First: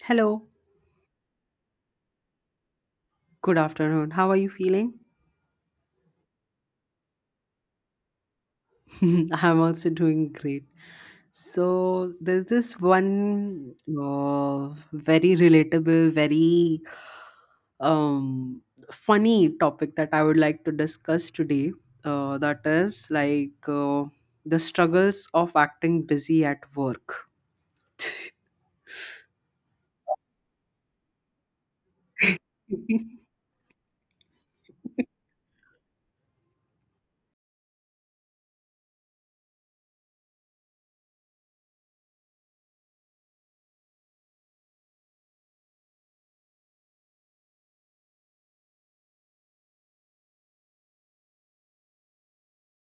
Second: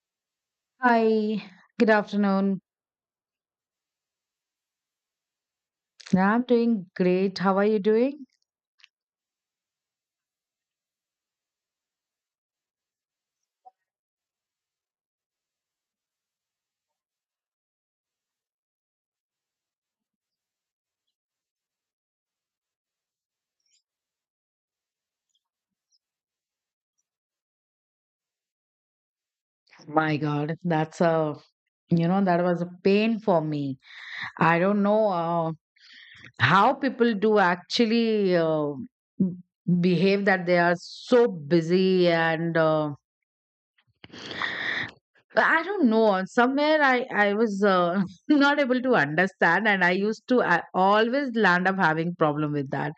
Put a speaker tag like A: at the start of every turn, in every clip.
A: Hello,
B: Hi, good afternoon.
A: good afternoon. How are you feeling?
B: I'm doing great. How are you doing?
A: I'm also doing great. So, there's this one uh, very relatable, very um, funny topic that I would like to discuss today. That is like The struggles of acting busy at work.
B: My God, that's a, you know, that was a pain for me. I don't know how people do actually m- behave that they are so busy and I don't know. Somewhere I was not able to understand and I used to I always land up having problem with that.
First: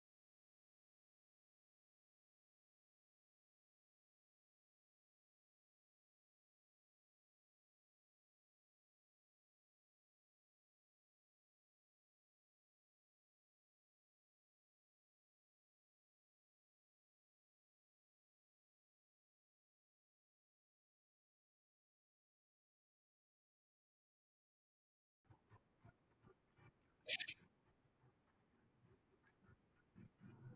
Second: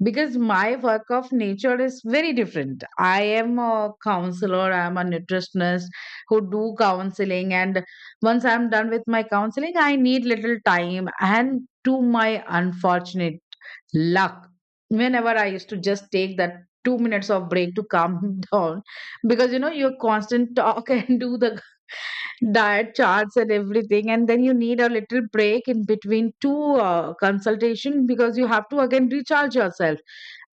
B: Because my work of nature is very different. I am a counselor, I am a nutritionist who do counseling, and once I'm done with my counseling, I need little time, and to my unfortunate luck, whenever I used to just take that 2 minutes of break to calm down, because you know your constant talk and do the diet charts and everything, and then you need a little break in between two consultation, because you have to again recharge yourself.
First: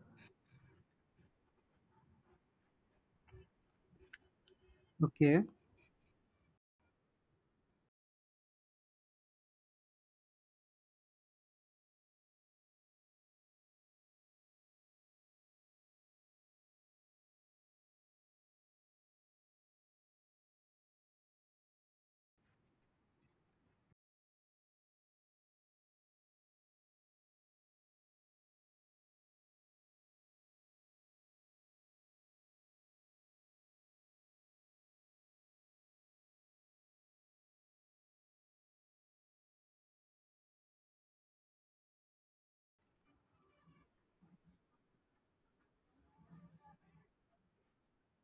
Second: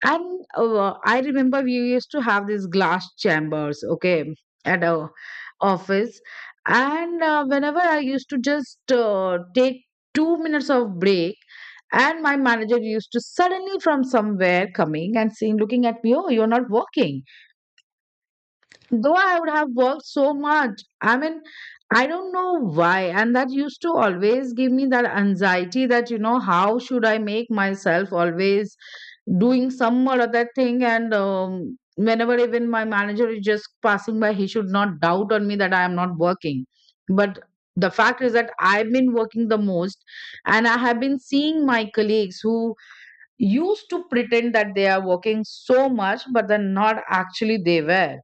B: And I remember we used to have these glass chambers, okay, at our
A: Okay.
B: office. And whenever I used to just take 2 minutes of break, and my manager used to suddenly from somewhere coming and saying, looking at me, oh, you're not working, though I would have worked so much. I mean, I don't know why. And that used to always give me that anxiety that, you know, how should I make myself always doing some or other thing? And whenever even my manager is just passing by, he should not doubt on me that I am not working. But the fact is that I've been working the most, and I have been seeing my colleagues who used to pretend that they are working so much, but they're not actually they were.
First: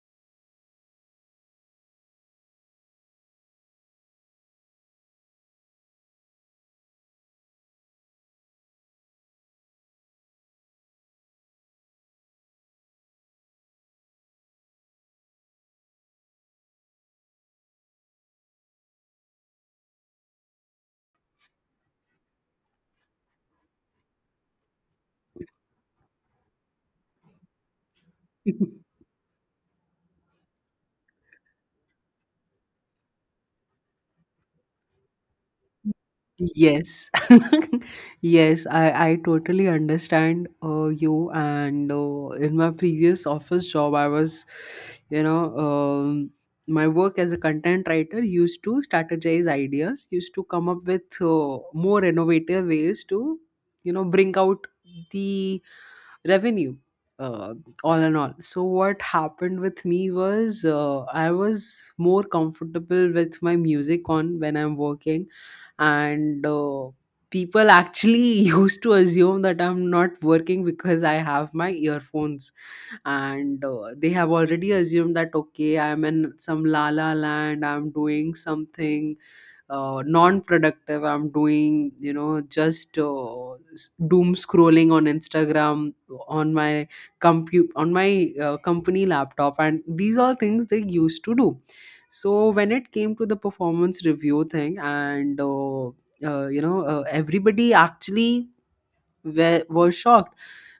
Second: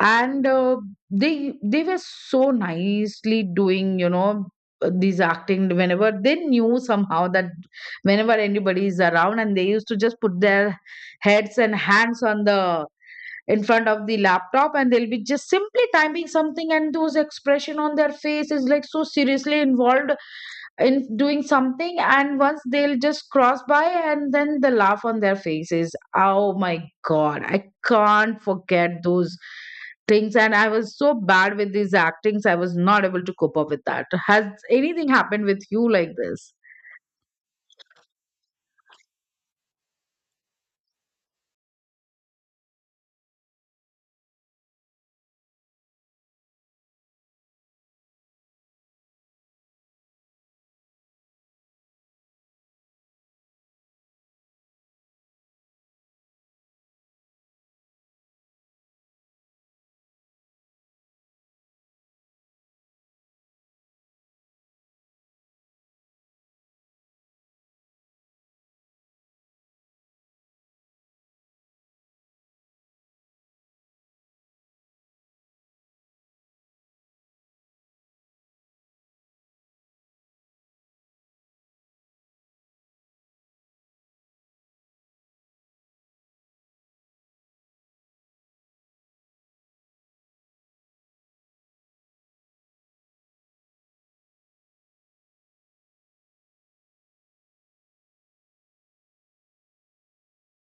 B: And they were so nicely doing, you know, these acting, whenever they knew somehow that whenever anybody is around, and they used to just put their heads and hands on the in front of the laptop, and they'll be just simply typing something, and those expression on their face is like so seriously involved in doing something. And once they'll just cross by, and then the laugh on their faces, oh my god, I can't forget those things. And I was so bad with these actings, I was not able to cope up with that. Has anything happened with you like this?
A: Yes, yes, I totally understand you. And in my previous office job, I was, you know, um, my work as a content writer used to strategize ideas, used to come up with more innovative ways to, you know, bring out the revenue, uh, all in all. So, what happened with me was I was more comfortable with my music on when I'm working and people actually used to assume that I'm not working because I have my earphones, and they have already assumed that okay, I'm in some la la land, I'm doing something non-productive, I'm doing, you know, just doom scrolling on Instagram on my compute on my company laptop, and these are things they used to do. So when it came to the performance review thing, and you know, everybody actually were shocked,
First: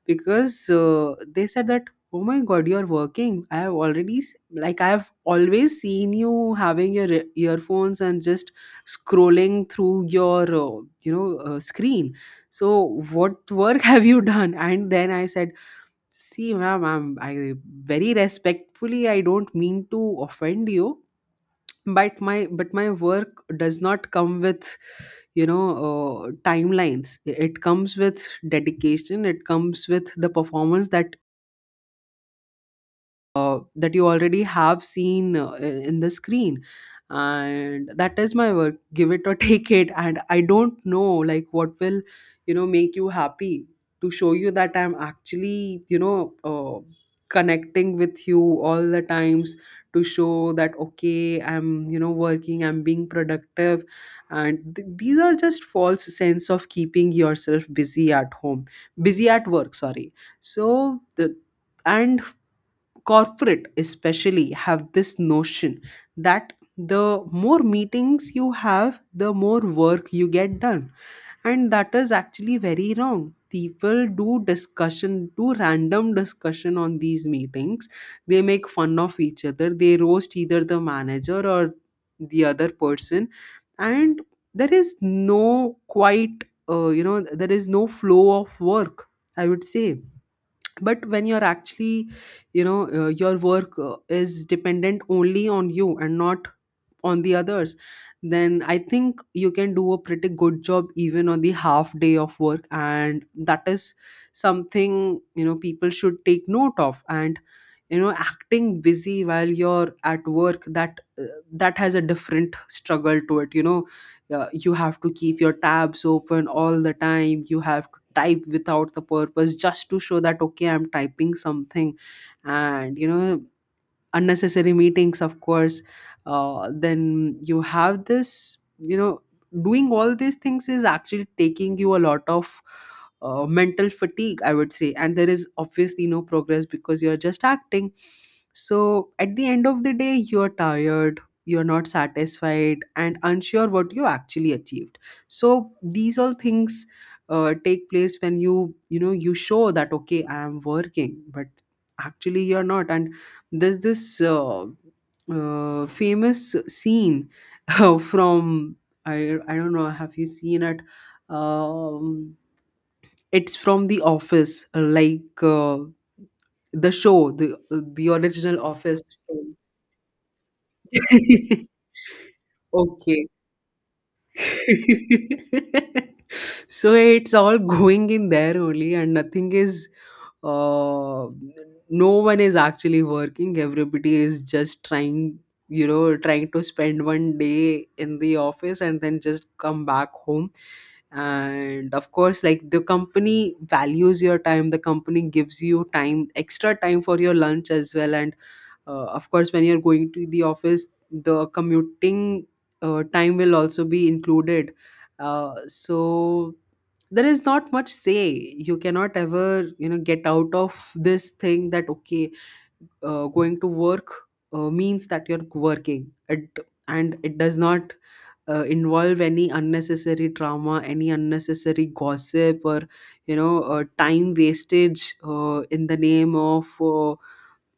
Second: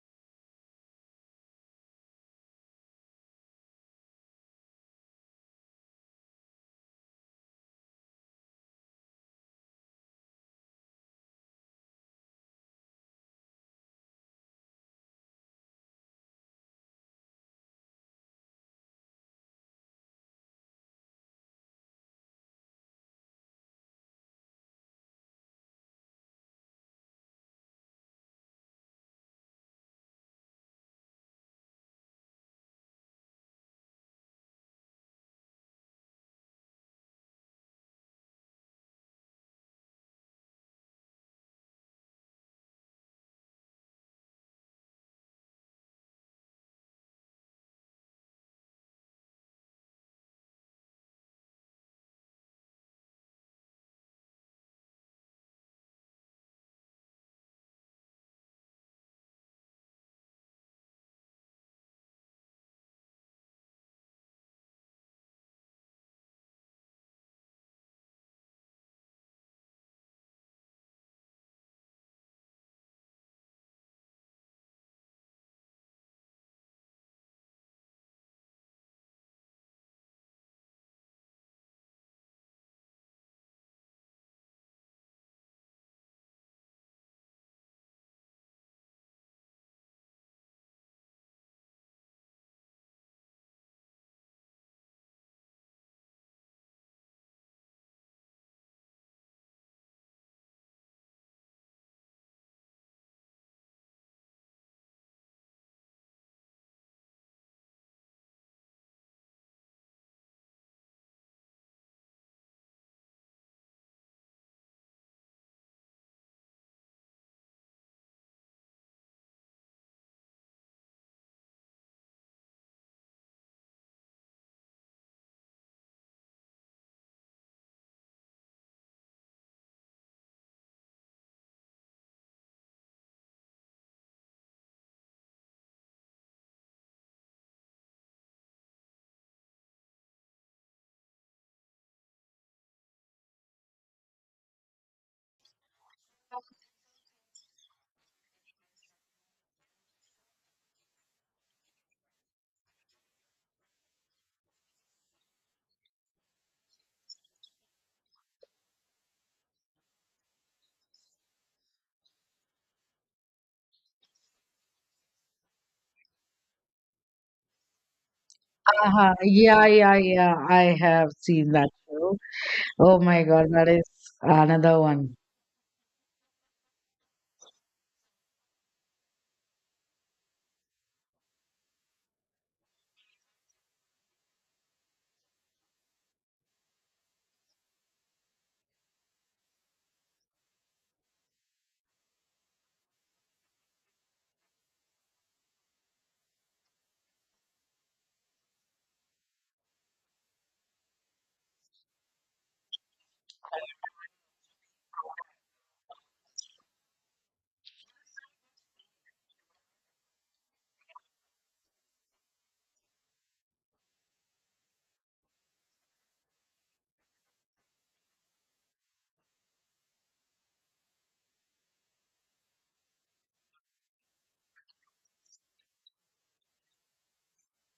A: because they said that oh my god, you're working. I have already s- like i've always seen you having your earphones and just scrolling through your you know, screen. So what work have you done? And then I said, see ma'am, I very respectfully I don't mean to offend you, but my work does not come with, you know, timelines. It comes with dedication, it comes with the performance that that you already have seen in the screen, and that is my work. Give it or take it. And I don't know, like what will, you know, make you happy to show you that I'm actually, you know, connecting with you all the times, to show that okay, I'm, you know, working, I'm being productive. And these are just false sense of keeping yourself busy at home, busy at work, sorry. So the, and corporate especially have this notion that the more meetings you have, the more work you get done. And that is actually very wrong. People do discussion, do random discussion on these meetings. They make fun of each other, they roast either the manager or the other person, and there is no quite you know, there is no flow of work, I would say. But when you're actually, you know, your work is dependent only on you and not on the others, then I think you can do a pretty good job even on the half day of work, and that is something, you know, people should take note of. And you know, acting busy while you're at work, that that has a different struggle to it, you know, you have to keep your tabs open all the time, you have to type without the purpose just to show that okay, I'm typing something. And you know, unnecessary meetings, of course, then you have this, you know, doing all these things is actually taking you a lot of mental fatigue, I would say, and there is obviously no progress because you're just acting. So at the end of the day, you're tired, you're not satisfied, and unsure what you actually achieved. So these all things take place when you know, you show that okay, I am working, but actually you're not. And there's this famous scene from, I don't know, have you seen it? Um, it's from The Office, the show, the original Office
B: Uh-huh.
A: show.
B: Yeah, yeah, yeah, I have seen that show. Oh my
A: Okay.
B: god, that is another one.
A: So it's all going in there only, and nothing is, uh, no one is actually working. Everybody is just trying, you know, trying to spend one day in the office and then just come back home. And of course, like the company values your time, the company gives you time, extra time for your lunch as well, and of course, when you're going to the office, the commuting time will also be included. So there is not much say. You cannot ever, you know, get out of this thing that okay, going to work means that you're working it, and it does not involve any unnecessary drama, any unnecessary gossip, or you know, time wastage in the name of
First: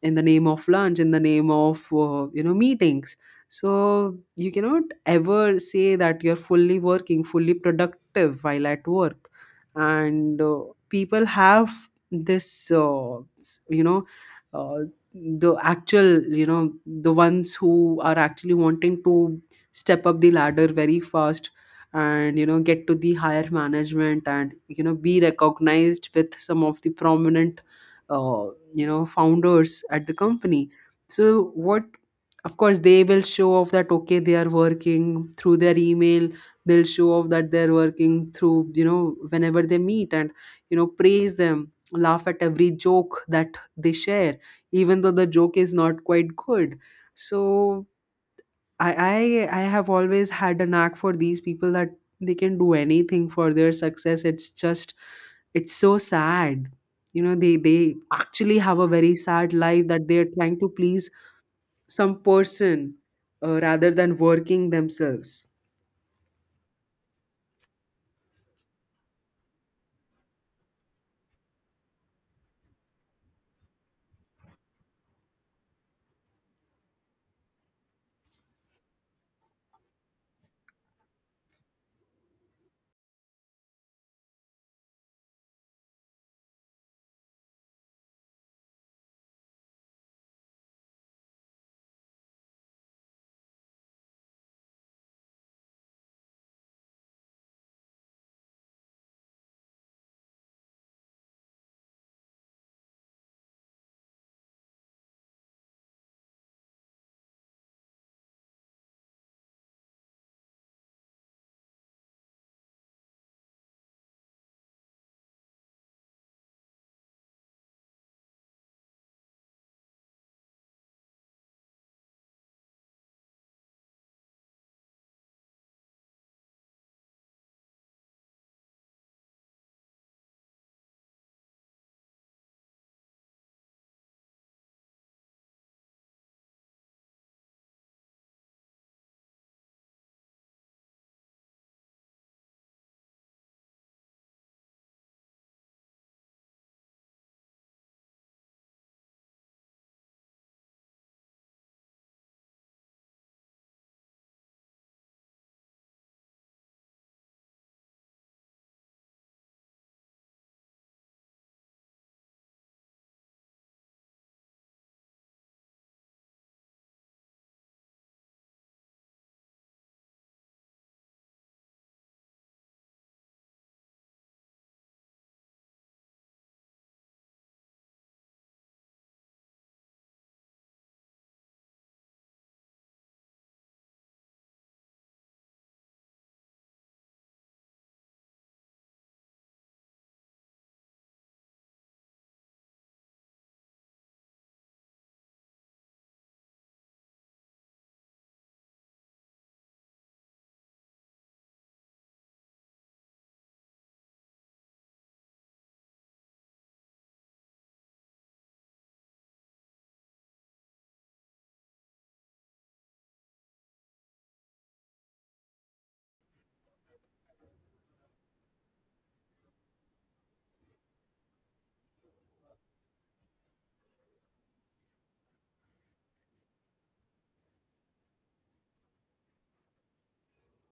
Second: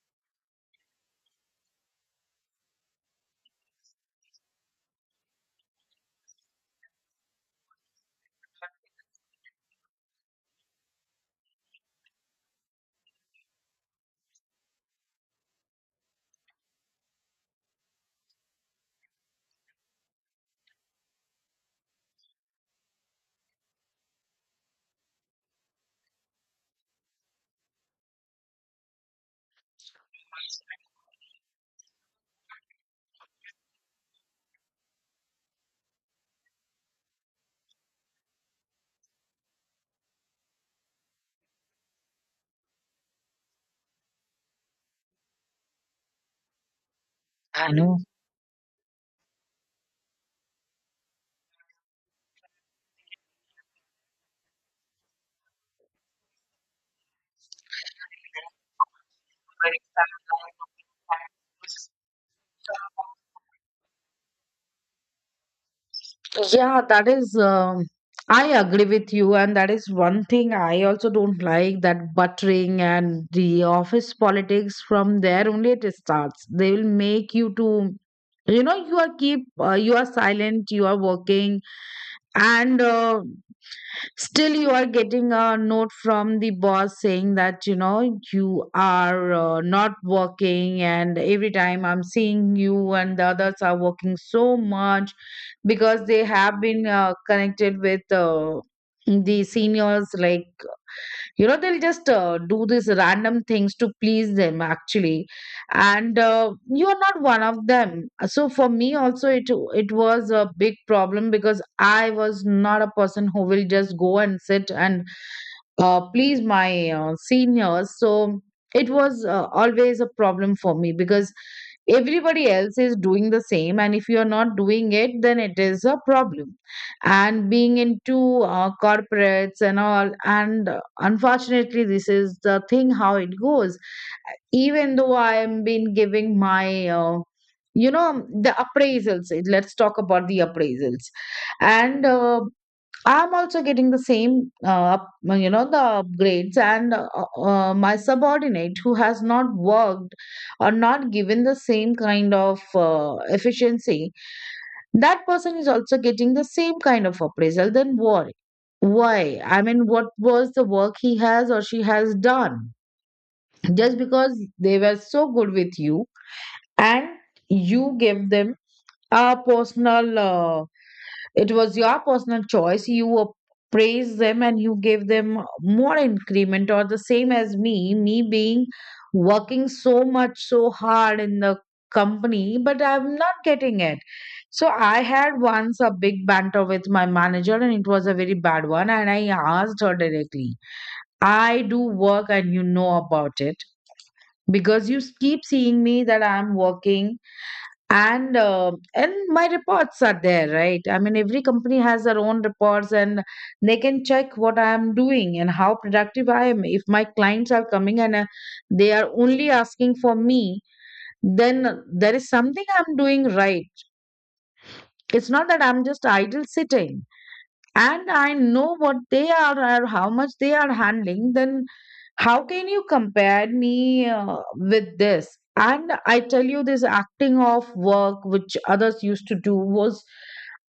A: in the name of lunch, in the name of you know, meetings. So you cannot ever say that you're fully working, fully productive while at work. And people have this you know, uh, the actual, you know, the ones who are actually wanting to step up the ladder very fast, and you know, get to the higher management, and you know, be recognized with some of the prominent uh, you know, founders at the company. So what, of course they will show off that okay, they are working through their email, they'll show off that they're working through, you know, whenever they meet, and you know, praise them, laugh at every joke that they share, even though the joke is not quite good.
B: I
A: So
B: know.
A: I have always had a knack for these people that they can do anything for their success. It's just it's so sad. You know, they actually have a very sad life that they're trying to please some person rather than working themselves.
B: Yeah, that is, I agree with you, and that is one thing I also don't like, that buttering and the office politics from there only it starts. They will make you to, you know, you are keep, you are silent, you are working, and still you are getting a note from the boss saying that, you know, you are not working and every time I'm seeing you, and the others are working so much, because they have been connected with the seniors. Like, you know, they'll just do these random things to please them actually, and you are not one of them. So for me also, it was a big problem, because I was not a person who will just go and sit and please my seniors. So it was always a problem for me, because everybody else is doing the same, and if you're not doing it, then it is a problem. And being into corporates and all, and unfortunately this is the thing how it goes. Even though I am been giving my you know, the appraisals, let's talk about the appraisals. And I'm also getting the same, you know, the upgrades, and my subordinate who has not worked or not given the same kind of efficiency, that person is also getting the same kind of appraisal. Then why? Why? I mean, what was the work he has or she has done? Just because they were so good with you, and you gave them a personal. It was your personal choice. You praised them and you gave them more increment or the same as me, me being working so much, so hard in the company, but I'm not getting it. So I had once a big banter with my manager, and it was a very bad one. And I asked her directly, I do work and you know about it, because you keep seeing me that I'm working. And um, and my reports are there, right? I mean, every company has their own reports, and they can check what I am doing and how productive I am. If my clients are coming and they are only asking for me, then there is something I'm doing right. It's not that I'm just idle sitting. And I know what they are or how much they are handling. Then how can you compare me with this? And I tell you, this acting off work, which others used to do, was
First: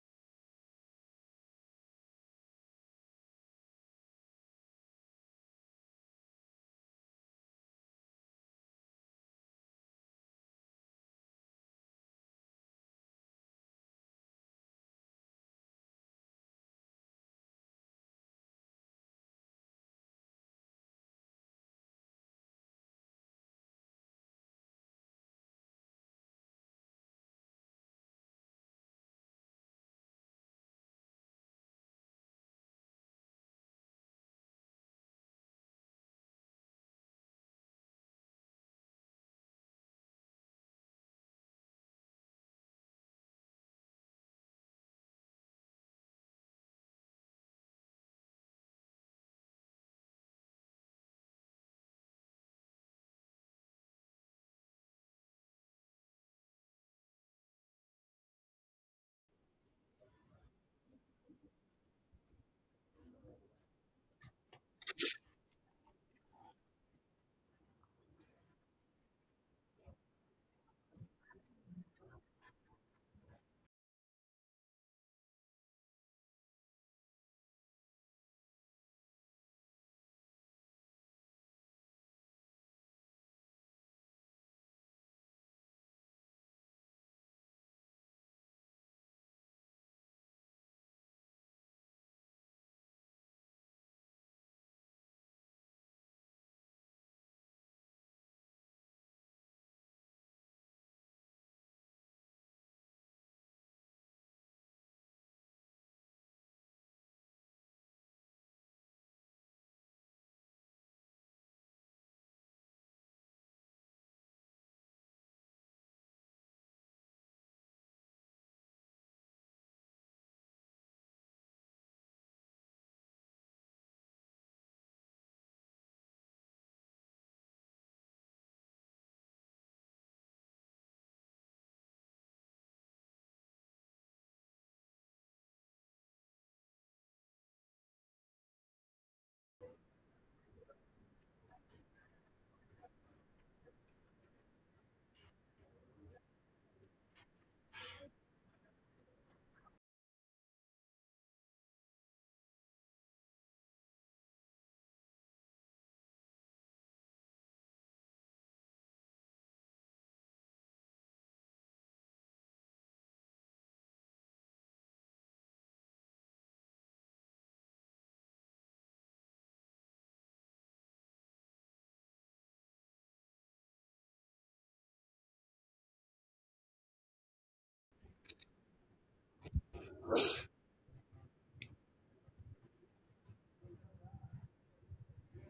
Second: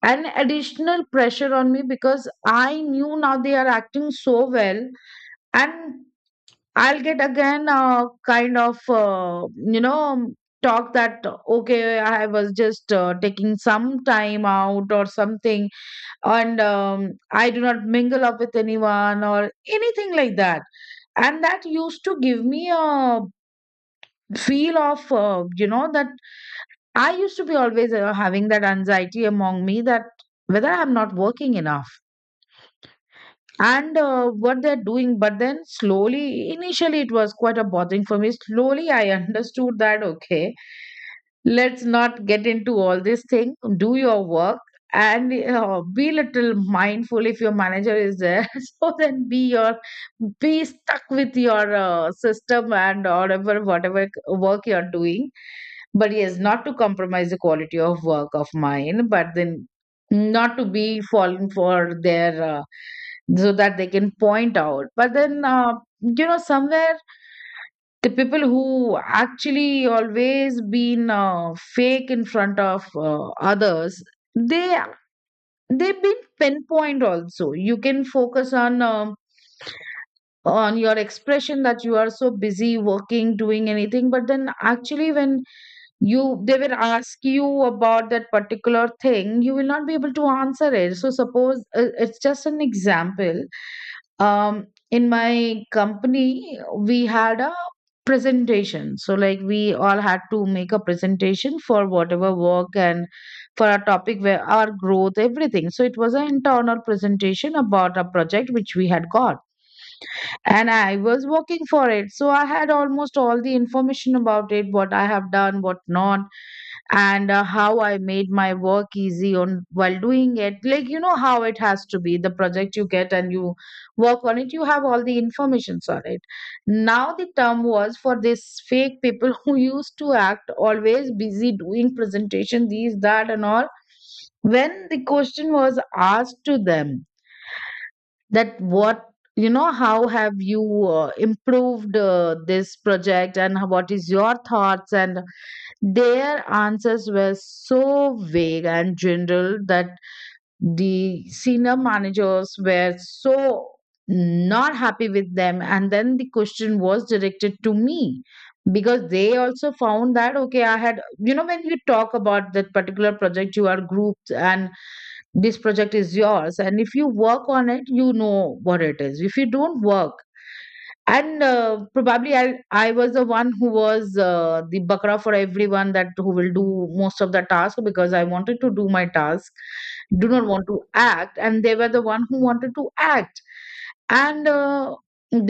B: an additional pressure on me, because I knew now they are acting so well, and I'll get again a kind of you know, talk that okay, I was just taking some time out or something. And I do not mingle up with anyone or anything like that. And that used to give me a feel of, you know, that I used to be always having that anxiety among me, that whether I'm not working enough, and what they're doing. But then slowly, initially it was quite a bothering for me. Slowly I understood that, okay, let's not get into all this thing, do your work. And be little mindful if your manager is there, so then be your be stuck with your system and whatever whatever work you're doing. But yes, not to compromise the quality of work of mine, but then not to be fallen for their so that they can point out. But then you know, somewhere the people who actually always been fake in front of others, they they've been pinpoint also. You can focus on your expression that you are so busy working doing anything, but then actually when you they will ask you about that particular thing, you will not be able to answer it. So suppose, it's just an example, um in my company we had a presentation. So like, we all had to make a presentation for whatever work, and for a topic where our growth everything. So it was an internal presentation about a project which we had got, and I was working for it. So I had almost all the information about it, what I have done, what not, and how I made my work easy on while doing it. Like, you know, how it has to be, the project you get and you work on it, you have all the informations on it. Now the term was for this fake people who used to act always busy doing presentation, these that and all. When the question was asked to them that what, you know, how have you improved this project and how- what is your thoughts, and their answers were so vague and general that the senior managers were so not happy with them. And then the question was directed to me, because they also found that, okay, I had, you know, when you talk about that particular project, you are grouped and this project is yours. And if you work on it, you know what it is. If you don't work, and probably I was the one who was the bakra for everyone, that who will do most of the task because I wanted to do my task, do not want to act, and they were the one who wanted to act and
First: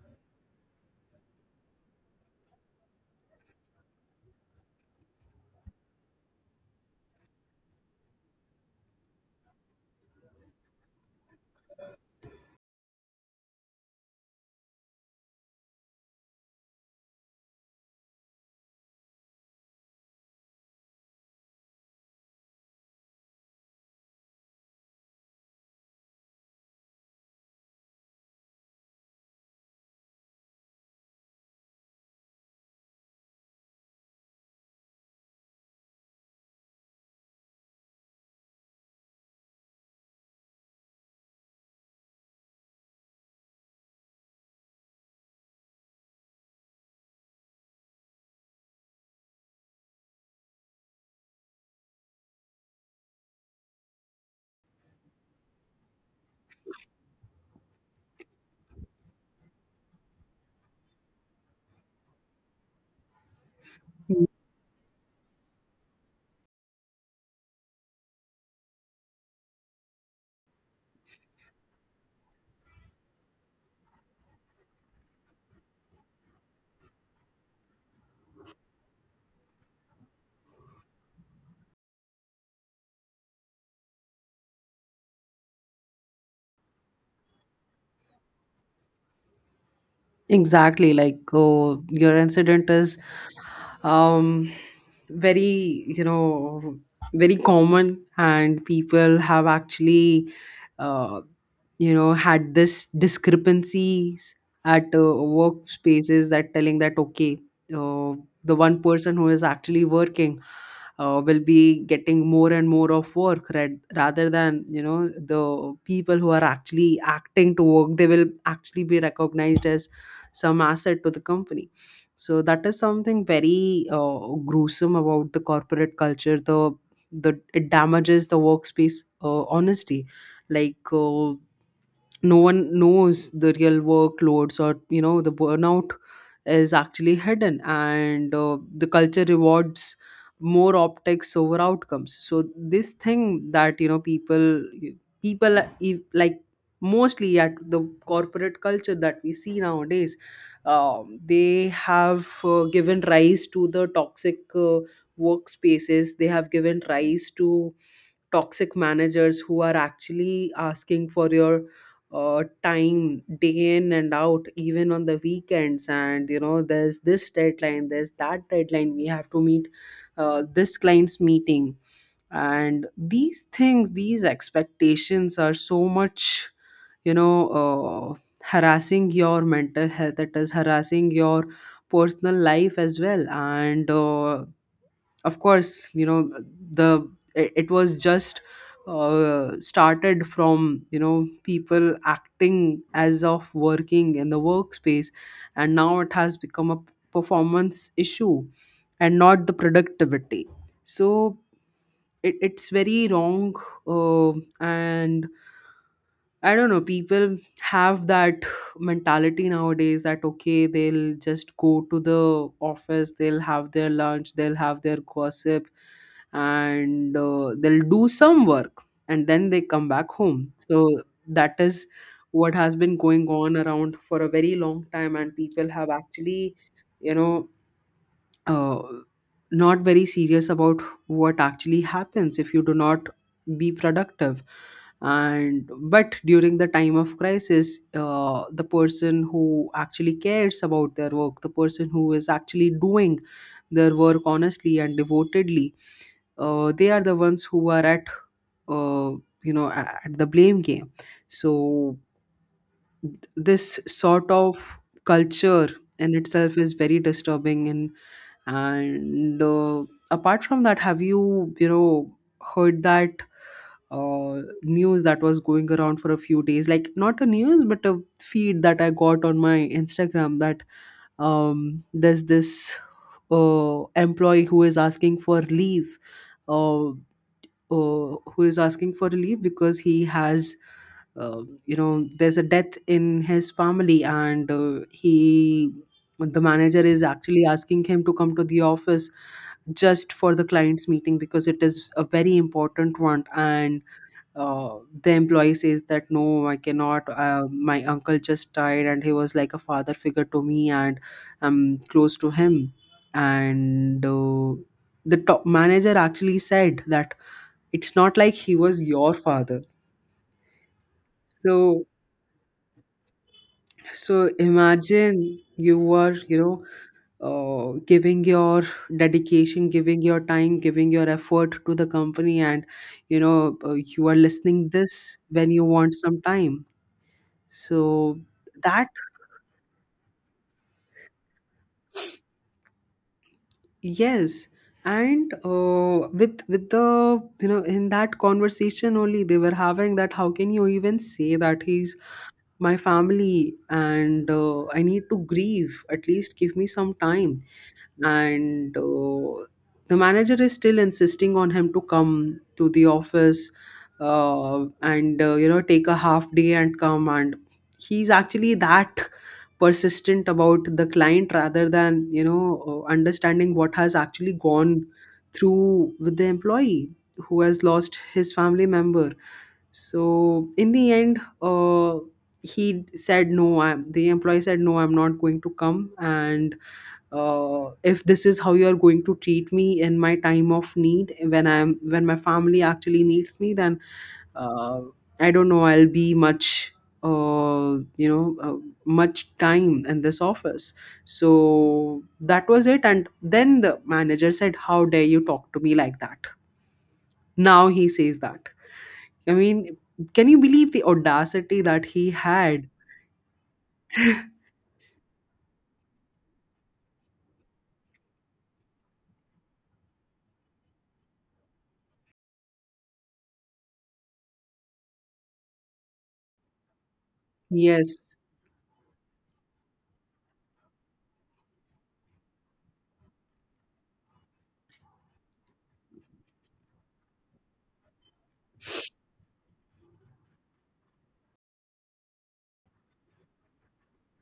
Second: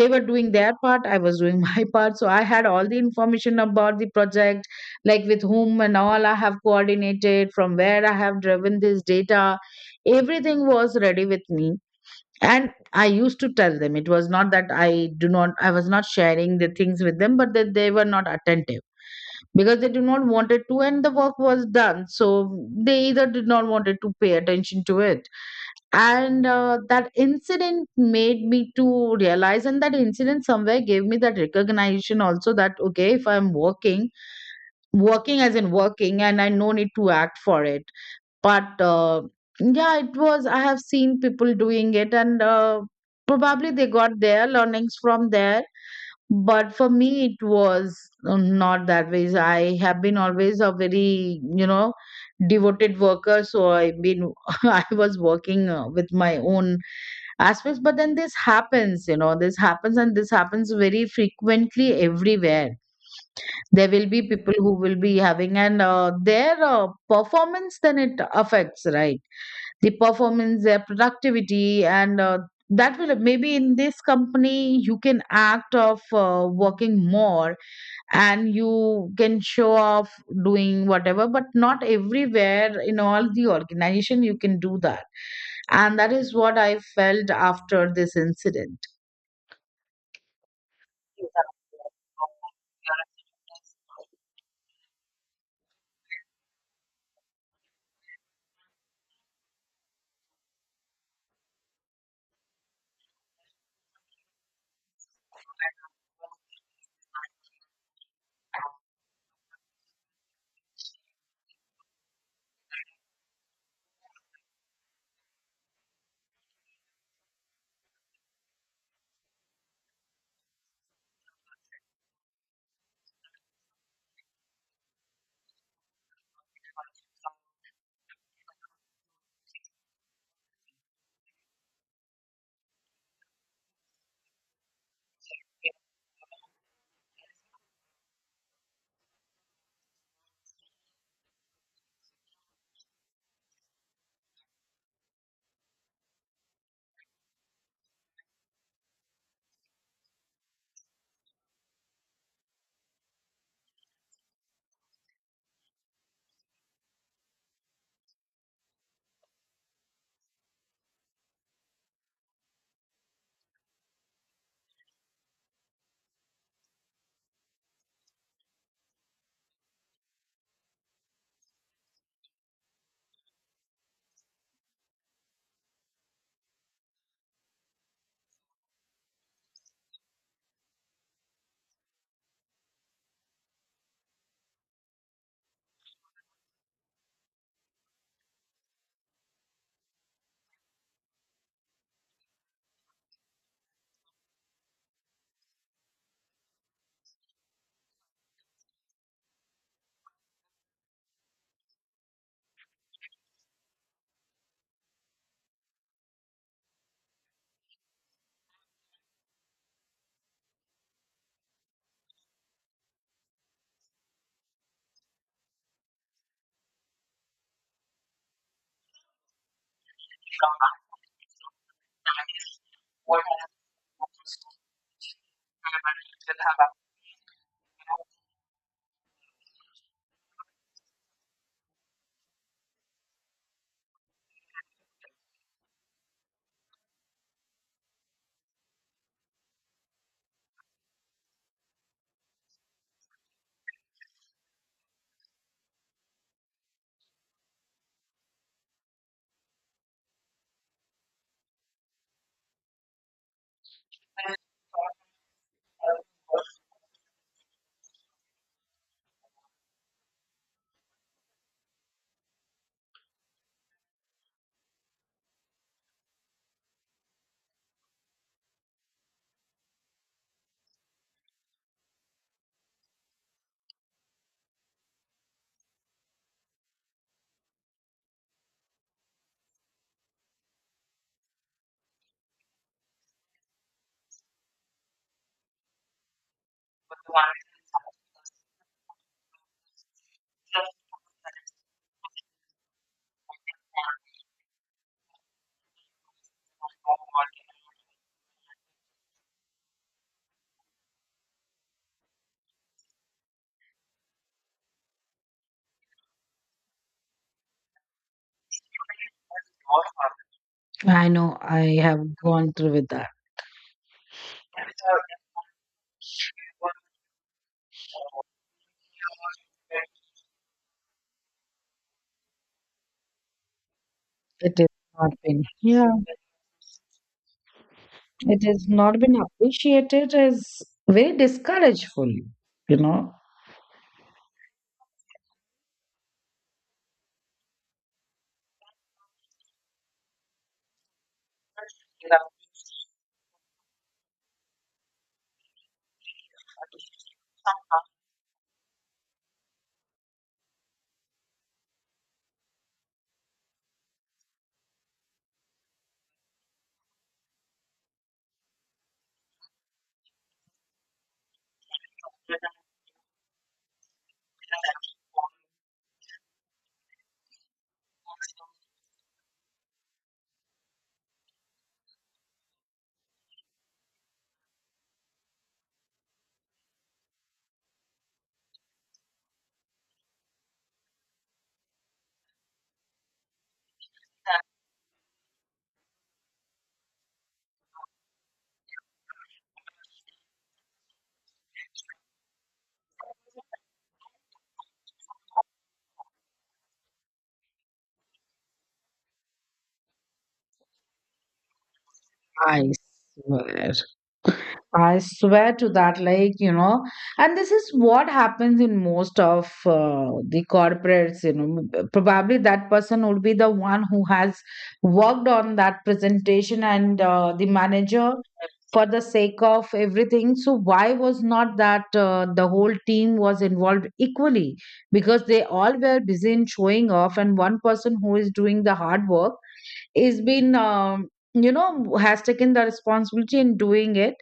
B: they were doing their part. I was doing my part, so I had all the information about the project, like with whom and all I have coordinated, from where I have driven this data. Everything was ready with me, and I used to tell them. It was not that I was not sharing the things with them, but that they were not attentive because they do not wanted to, and the work was done, so they either did not wanted to pay attention to it. And that incident made me to realize, and that incident somewhere gave me that recognition also, that okay, if I'm working, working as in working, and I no need to act for it. But yeah, it was, I have seen people doing it, and probably they got their learnings from there, but for me it was not that way. I have been always a very, you know, devoted worker, so I've been I was working with my own aspects. But then this happens, you know, this happens, and this happens very frequently everywhere. There will be
A: Mm.
B: people who will be having and their performance, then it affects, right? The performance, their productivity. And that will, maybe in this company you can act of working more, and you can show off doing whatever, but not everywhere, in all the organization you can do that. And that is what I felt after this incident.
A: Exactly. Like oh, your incident is um, very, you know, very common, and people have actually uh, you know, had this discrepancies at workspaces, that telling that okay, uh, the one person who is actually working will be getting more and more of work, right, rather than, you know, the people who are actually acting to work, they will actually be recognized as some asset to the company. So that is something very gruesome about the corporate culture. The it damages the workspace honesty. Like no one knows the real workloads, or you know, the burnout is actually hidden, and the culture rewards more optics over outcomes. So this thing that, you know, people people, if, like, mostly at the corporate culture that we see nowadays, they have given rise to the toxic workspaces, they have given rise to toxic managers who are actually asking for your time, day in and out, even on the weekends. And you know, there's this deadline, there's that deadline, we have to meet this client's meeting. And these things, these expectations are so much, you know, harassing your mental health, it is harassing your personal life as well. And of course, you know, the it was just started from, you know, people acting as of working in the workspace, and now it has become a performance issue and not the productivity. So it's very wrong, uh, and I don't know, people have that mentality nowadays that okay, they'll just go to the office, they'll have their lunch, they'll have their gossip, and they'll do some work, and then they come back home. So that is what has been going on around for a very long time, and people have actually, you know, uh, not very serious about what actually happens if you do not be productive. And but during the time of crisis, the person who actually cares about their work, the person who is actually doing their work honestly and devotedly, they are the ones who are at uh, you know, at the blame game. So this sort of culture in itself is very disturbing. And and uh, apart from that, have you, you know, heard that news that was going around for a few days, like not a news but a feed that I got on my Instagram, that there's this employee who is asking for leave, uh, who is asking for relief because he has, you know, there's a death in his family, and he the manager is actually asking him to come to the office just for the client's meeting because it is a very important one. And uh, the employee says that no, I cannot, my uncle just died, and he was like a father figure to me, and I'm close to him. And the top manager actually said that it's not like he was your father.
B: I know I
A: So
B: have gone through with that.
A: so imagine, you were, you know, giving your dedication, giving your time, giving your effort to the company, and you know, you are
B: It is
A: listening
B: not
A: this
B: been,
A: when you
B: yeah,
A: want some time. So
B: it has
A: that,
B: not been appreciated, is very discourageful, you know.
A: yes, and with the, you know, in that conversation only, they were having that how can you even say that he's my family. And I need to grieve. At least give me some time. And The manager is still insisting on him to come to the office, and you know take a half day and come, and he's actually that persistent about the client rather than understanding what has actually gone through with the employee who has lost his family member. So in the end, he said, "No, I'm—" the employee said, "No, I'm not going to come, and if this is how you are going to treat me in my time of need, when I'm when my family actually needs me, then uh, I don't know, I'll be much uh, you know uh, much time in this office." So that was it, and then the manager said, "How dare you talk to me like that?" Now he says that, i mean can you believe the audacity that he had?
B: I swear. I swear to that, like, you know, and this is what happens in most of the corporates, you know. Probably that person would be the one who has worked on that presentation, and the manager,
A: Yes.
B: for the sake of everything. So why was not that the whole team was involved equally? Because they all were busy in showing off, and one person who is doing the hard work is been you know, has taken the responsibility in doing it.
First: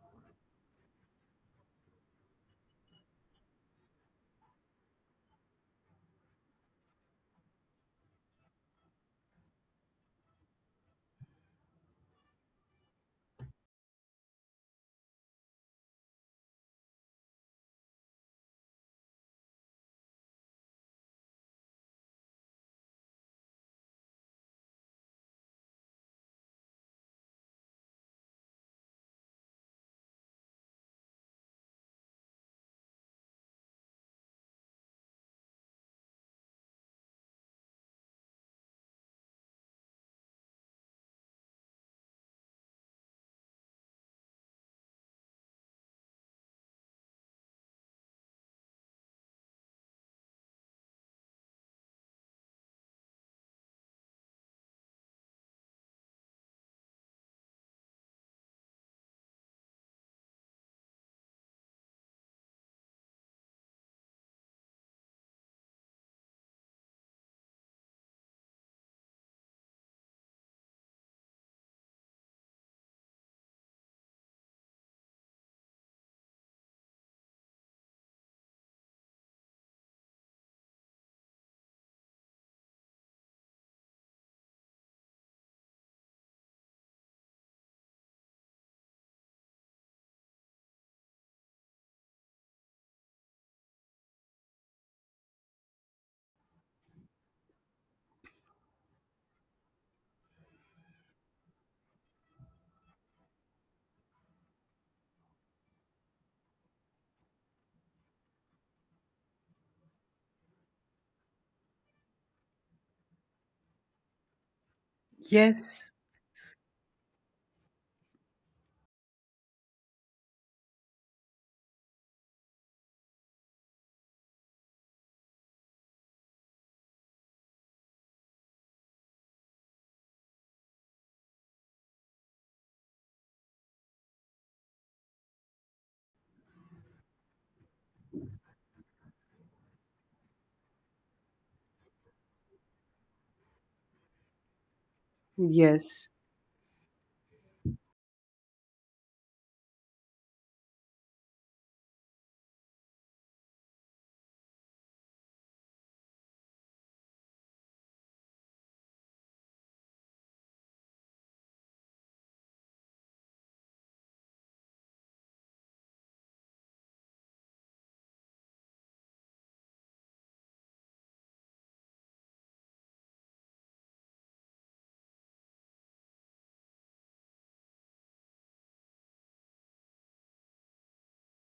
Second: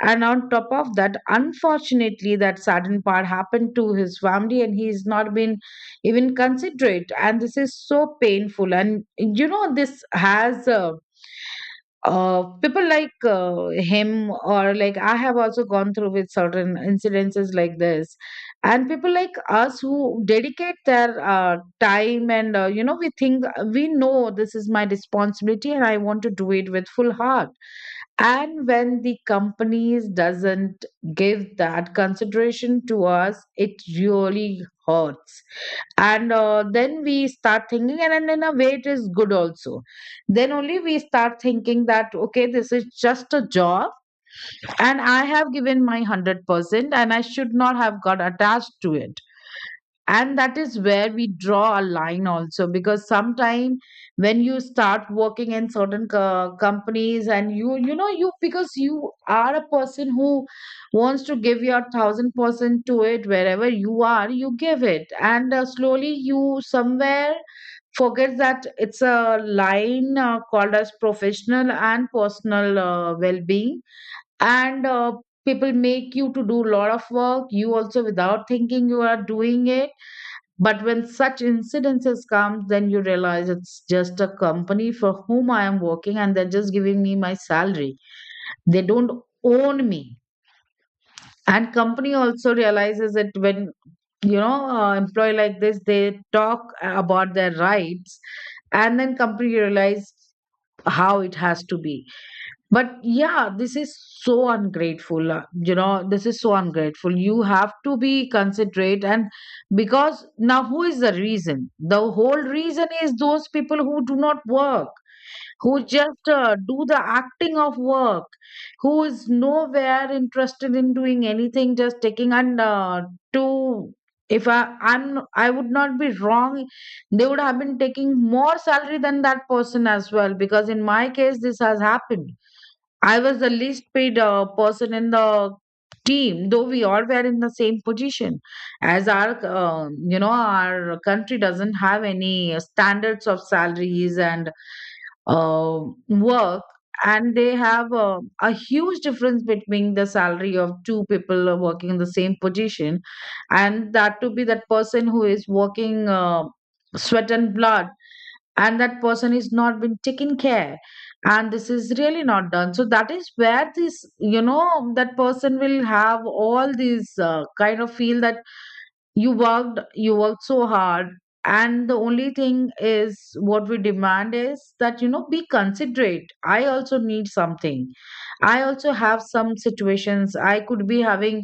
B: And on top of that, unfortunately, that sudden part happened to his family, and he's not been even considerate, and this is so painful. And you know, this has people like him, or like I have also gone through with certain incidences like this. And people like us who dedicate their time, and you know, we think, we know this is my responsibility and I want to do it with full heart. And when the companies doesn't give that consideration to us, it really hurts. And then we start thinking, and in a way it is good also. Then only we start thinking that okay, this is just a job, and I have given my 100%, and I should not have got attached to it. And that is where we draw a line also, because sometimes when you start working in certain companies, and you know, you, because you are a person who wants to give your 1000% to it wherever you are, you give it. And slowly you somewhere forgets that it's a line called as professional and personal well-being. And people make you to do a lot of work, you also without thinking you are doing it. But when such incidences come, then you realize it's just a company for whom I am working, and they're just giving me my salary. They don't own me. And company also realizes it when, you know, employee like this, they talk about their rights, and then company realize how it has to be. But yeah, this is so ungrateful, you know, this is so ungrateful. You have to be considerate. And because now, who is the reason? The whole reason is those people who do not work, who
A: Yes.
B: just do the acting of work, who is nowhere interested in doing anything, just taking, and to if I would not be wrong, they would have been taking more salary than that person as well, because in my case this has happened. I was the least paid person in the team, though we all were in the same position. As our, you know, our country doesn't have any standards of salaries and uh,
A: Yes.
B: work, and they have a huge difference between the salary of two people working in the same position. And that to be that person who is working sweat and blood, and that person is not been taken care. And this is really not done. So that is where this, you know, that person will have all these kind of feel that you worked, you worked so hard. And the only thing is what we demand is that, you know, be considerate. I also need something, I also have some situations I could be having,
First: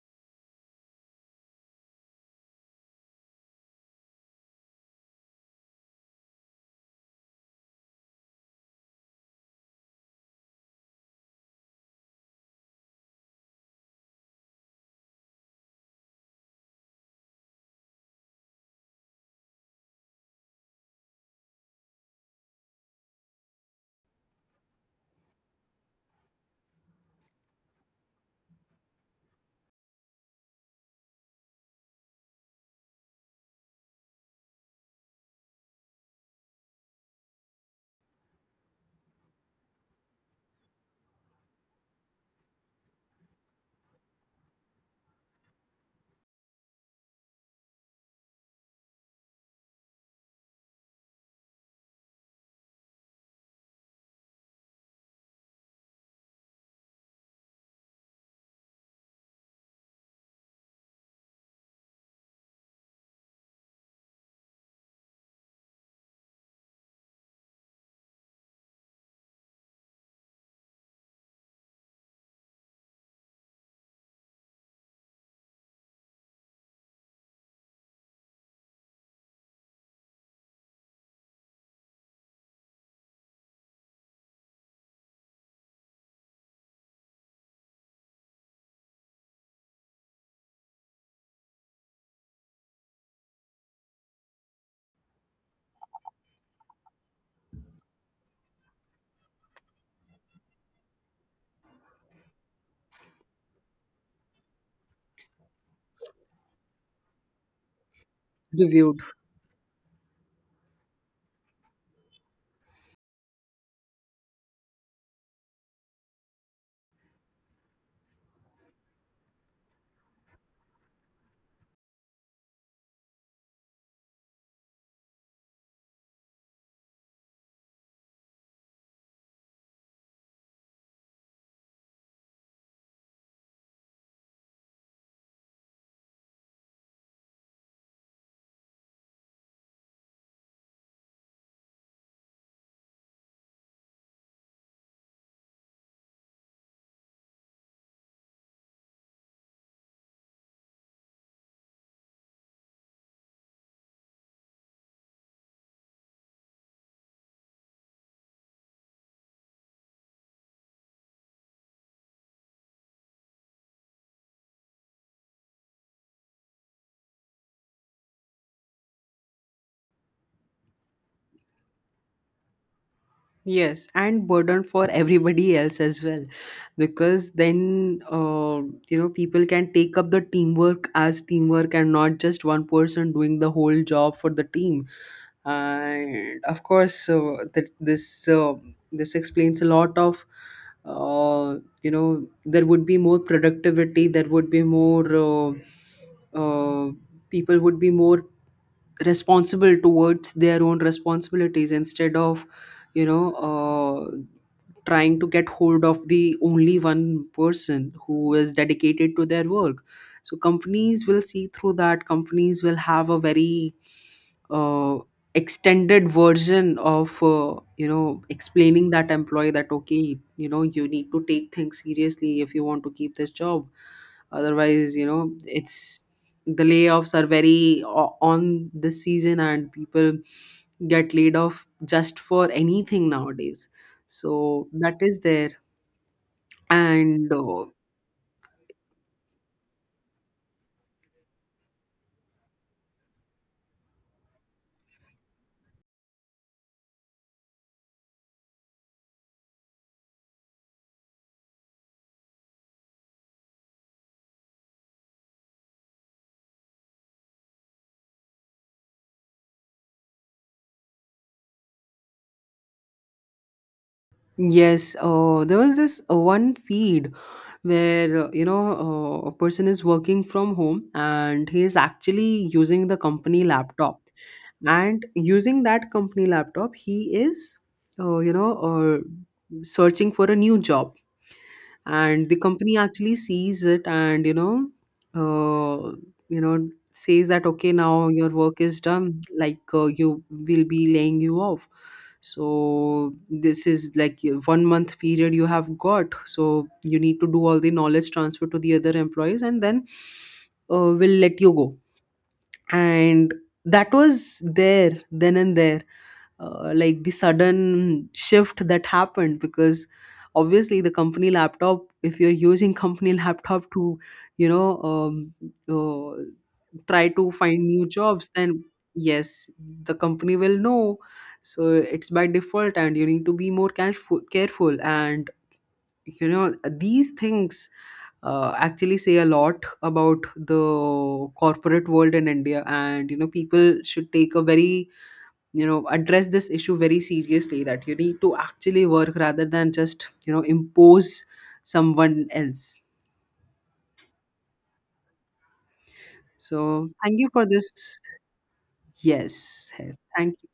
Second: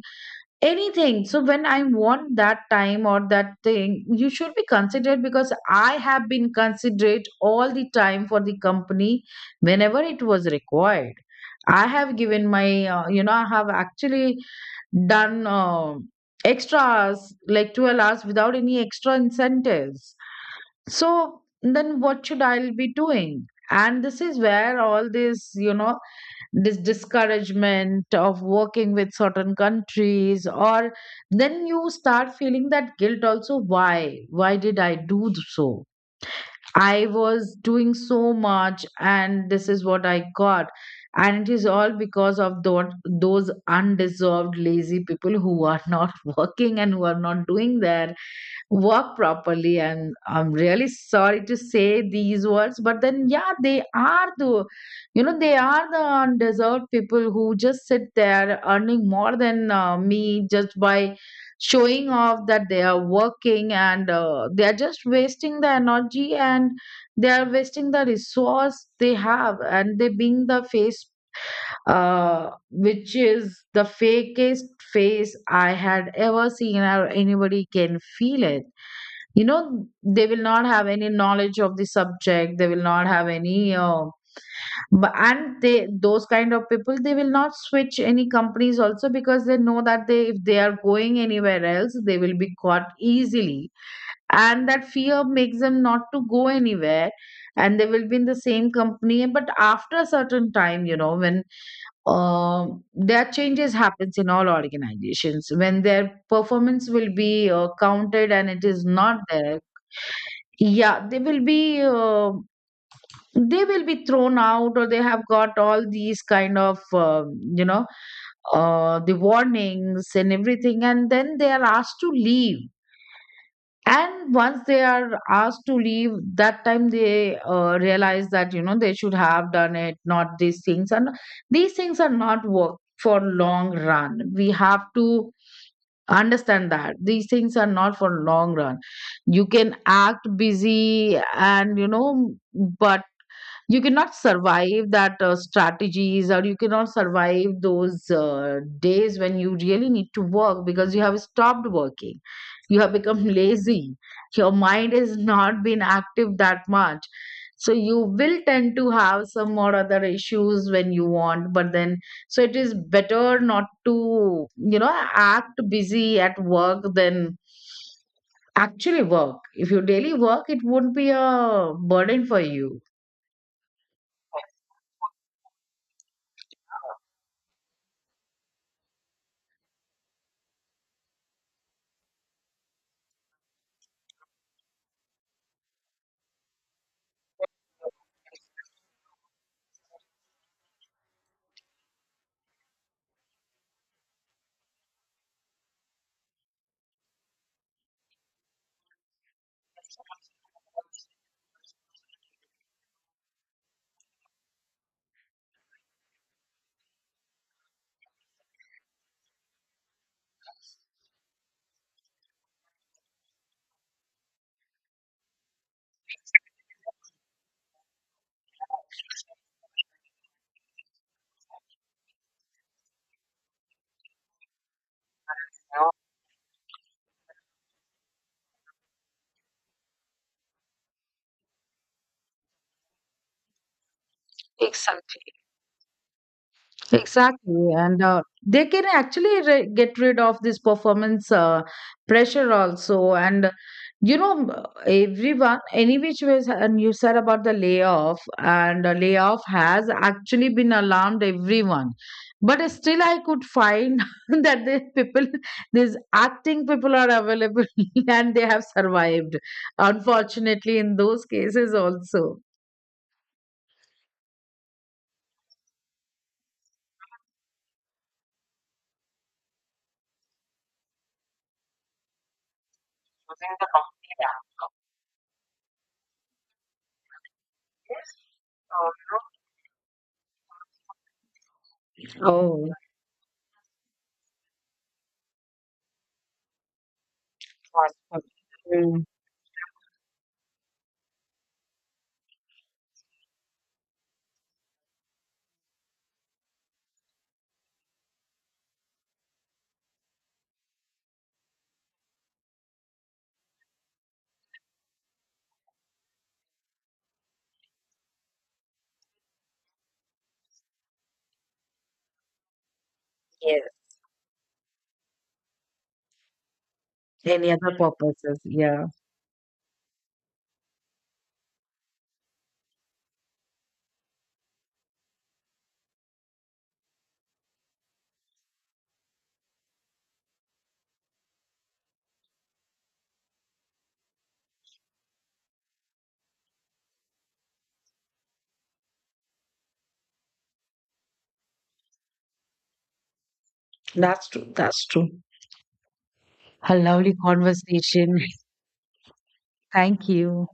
B: anything. So when I want that time or that thing, you should be considerate, because I have been considerate all the time for the company whenever it was required. I have given my you know, I have actually done extra hours, like 12 hours without any extra incentives. So then what should I be doing? And this is where all this, you know, this discouragement of working with certain countries. Or then you start feeling that guilt also, why did I do so I was doing so much, and this is what I got. And it is all because of those undeserved lazy people who are not working, and who are not doing their work properly. And I'm really sorry to say these words, but then yeah, they are the, you know, they are the undeserved people who just sit there earning more than me, just by showing off that they are working. And they are just wasting the energy, and they are wasting the resource they have. And they being the face, which is the fakest face I had ever seen, or anybody can feel it, you know. They will not have any knowledge of the subject, they will not have any but and they those kind of people, they will not switch any companies also, because they know that they, if they are going anywhere else, they will be caught easily. And that fear makes them not to go anywhere. And they will be in the same company, but after a certain time, you know, when their changes happens in all organizations, when their performance will be counted and it is
A: Reviewed.
B: not there, yeah, they will be thrown out, or they have got all these kind of you know, the warnings and everything, and then they are asked to leave. And once they are asked to leave, that time they realize that, you know, they should have done it, not these things. And these things are not work for long run. We have to understand that these things are not for long run. You can act busy, and you know, but you cannot survive that strategies, or you cannot survive those days when you really need to work, because you have stopped working, you have become lazy. Your mind is not been active that much. So you will tend to have some or other issues when you want. But then, so it is better not to, you know, act busy at work than actually work. If you daily work, it won't be a burden for you.
A: Yes, and burden for everybody else as well, because then, people can take up the teamwork as teamwork and not just one person doing the whole job for the team. And of course, this explains a lot of— there would be more productivity, there would be more— uh, people would be more responsible towards their own responsibilities instead of you know uh, trying to get hold of the only one person who is dedicated to their work. So companies will see through that. Companies will have a very uh, extended version of explaining that employee that, okay, you know, you need to take things seriously if you want to keep this job, otherwise, you know, it's the layoffs are very on this season and people get laid off just for anything nowadays. So that is there. And
B: Yeah, and they can actually get rid of this performance pressure also. And you know, everyone, any which ways. And you said about the layoff, and the layoff has actually been alarmed everyone. But still, I could find that the people, these acting people are available and they have survived, unfortunately, in those cases also.
A: yes, there was this one feed where, a person is working from home and he is actually using the company laptop, and using that company laptop he is uh, you know uh, searching for a new job, and the
B: Oh,
A: company actually sees it, and you know, uh, you know, says that, okay, now your work is
B: mm.
A: done, like, you will be laying you off. So this is like your 1 month period you have got, so you need to do all the knowledge transfer to the other employees, and then we'll let you go. And that was there, then and there, like the sudden shift that happened, because obviously the company laptop— if you're using company
B: Yes.
A: laptop to you know um, uh, try to
B: Any
A: find
B: other
A: new jobs,
B: purposes?
A: then
B: Yeah,
A: yes, the company will know. So it's by default, and you need to be more careful and you know, these things actually say a lot about the corporate world in india, and you know, people should take a very— you know, address this issue very seriously, that you need to actually work rather than just, you know, impose someone else.
B: that's true. That's a
A: So
B: lovely
A: thank you for this.
B: conversation.
A: Yes, yes.
B: Thank
A: Thank
B: you.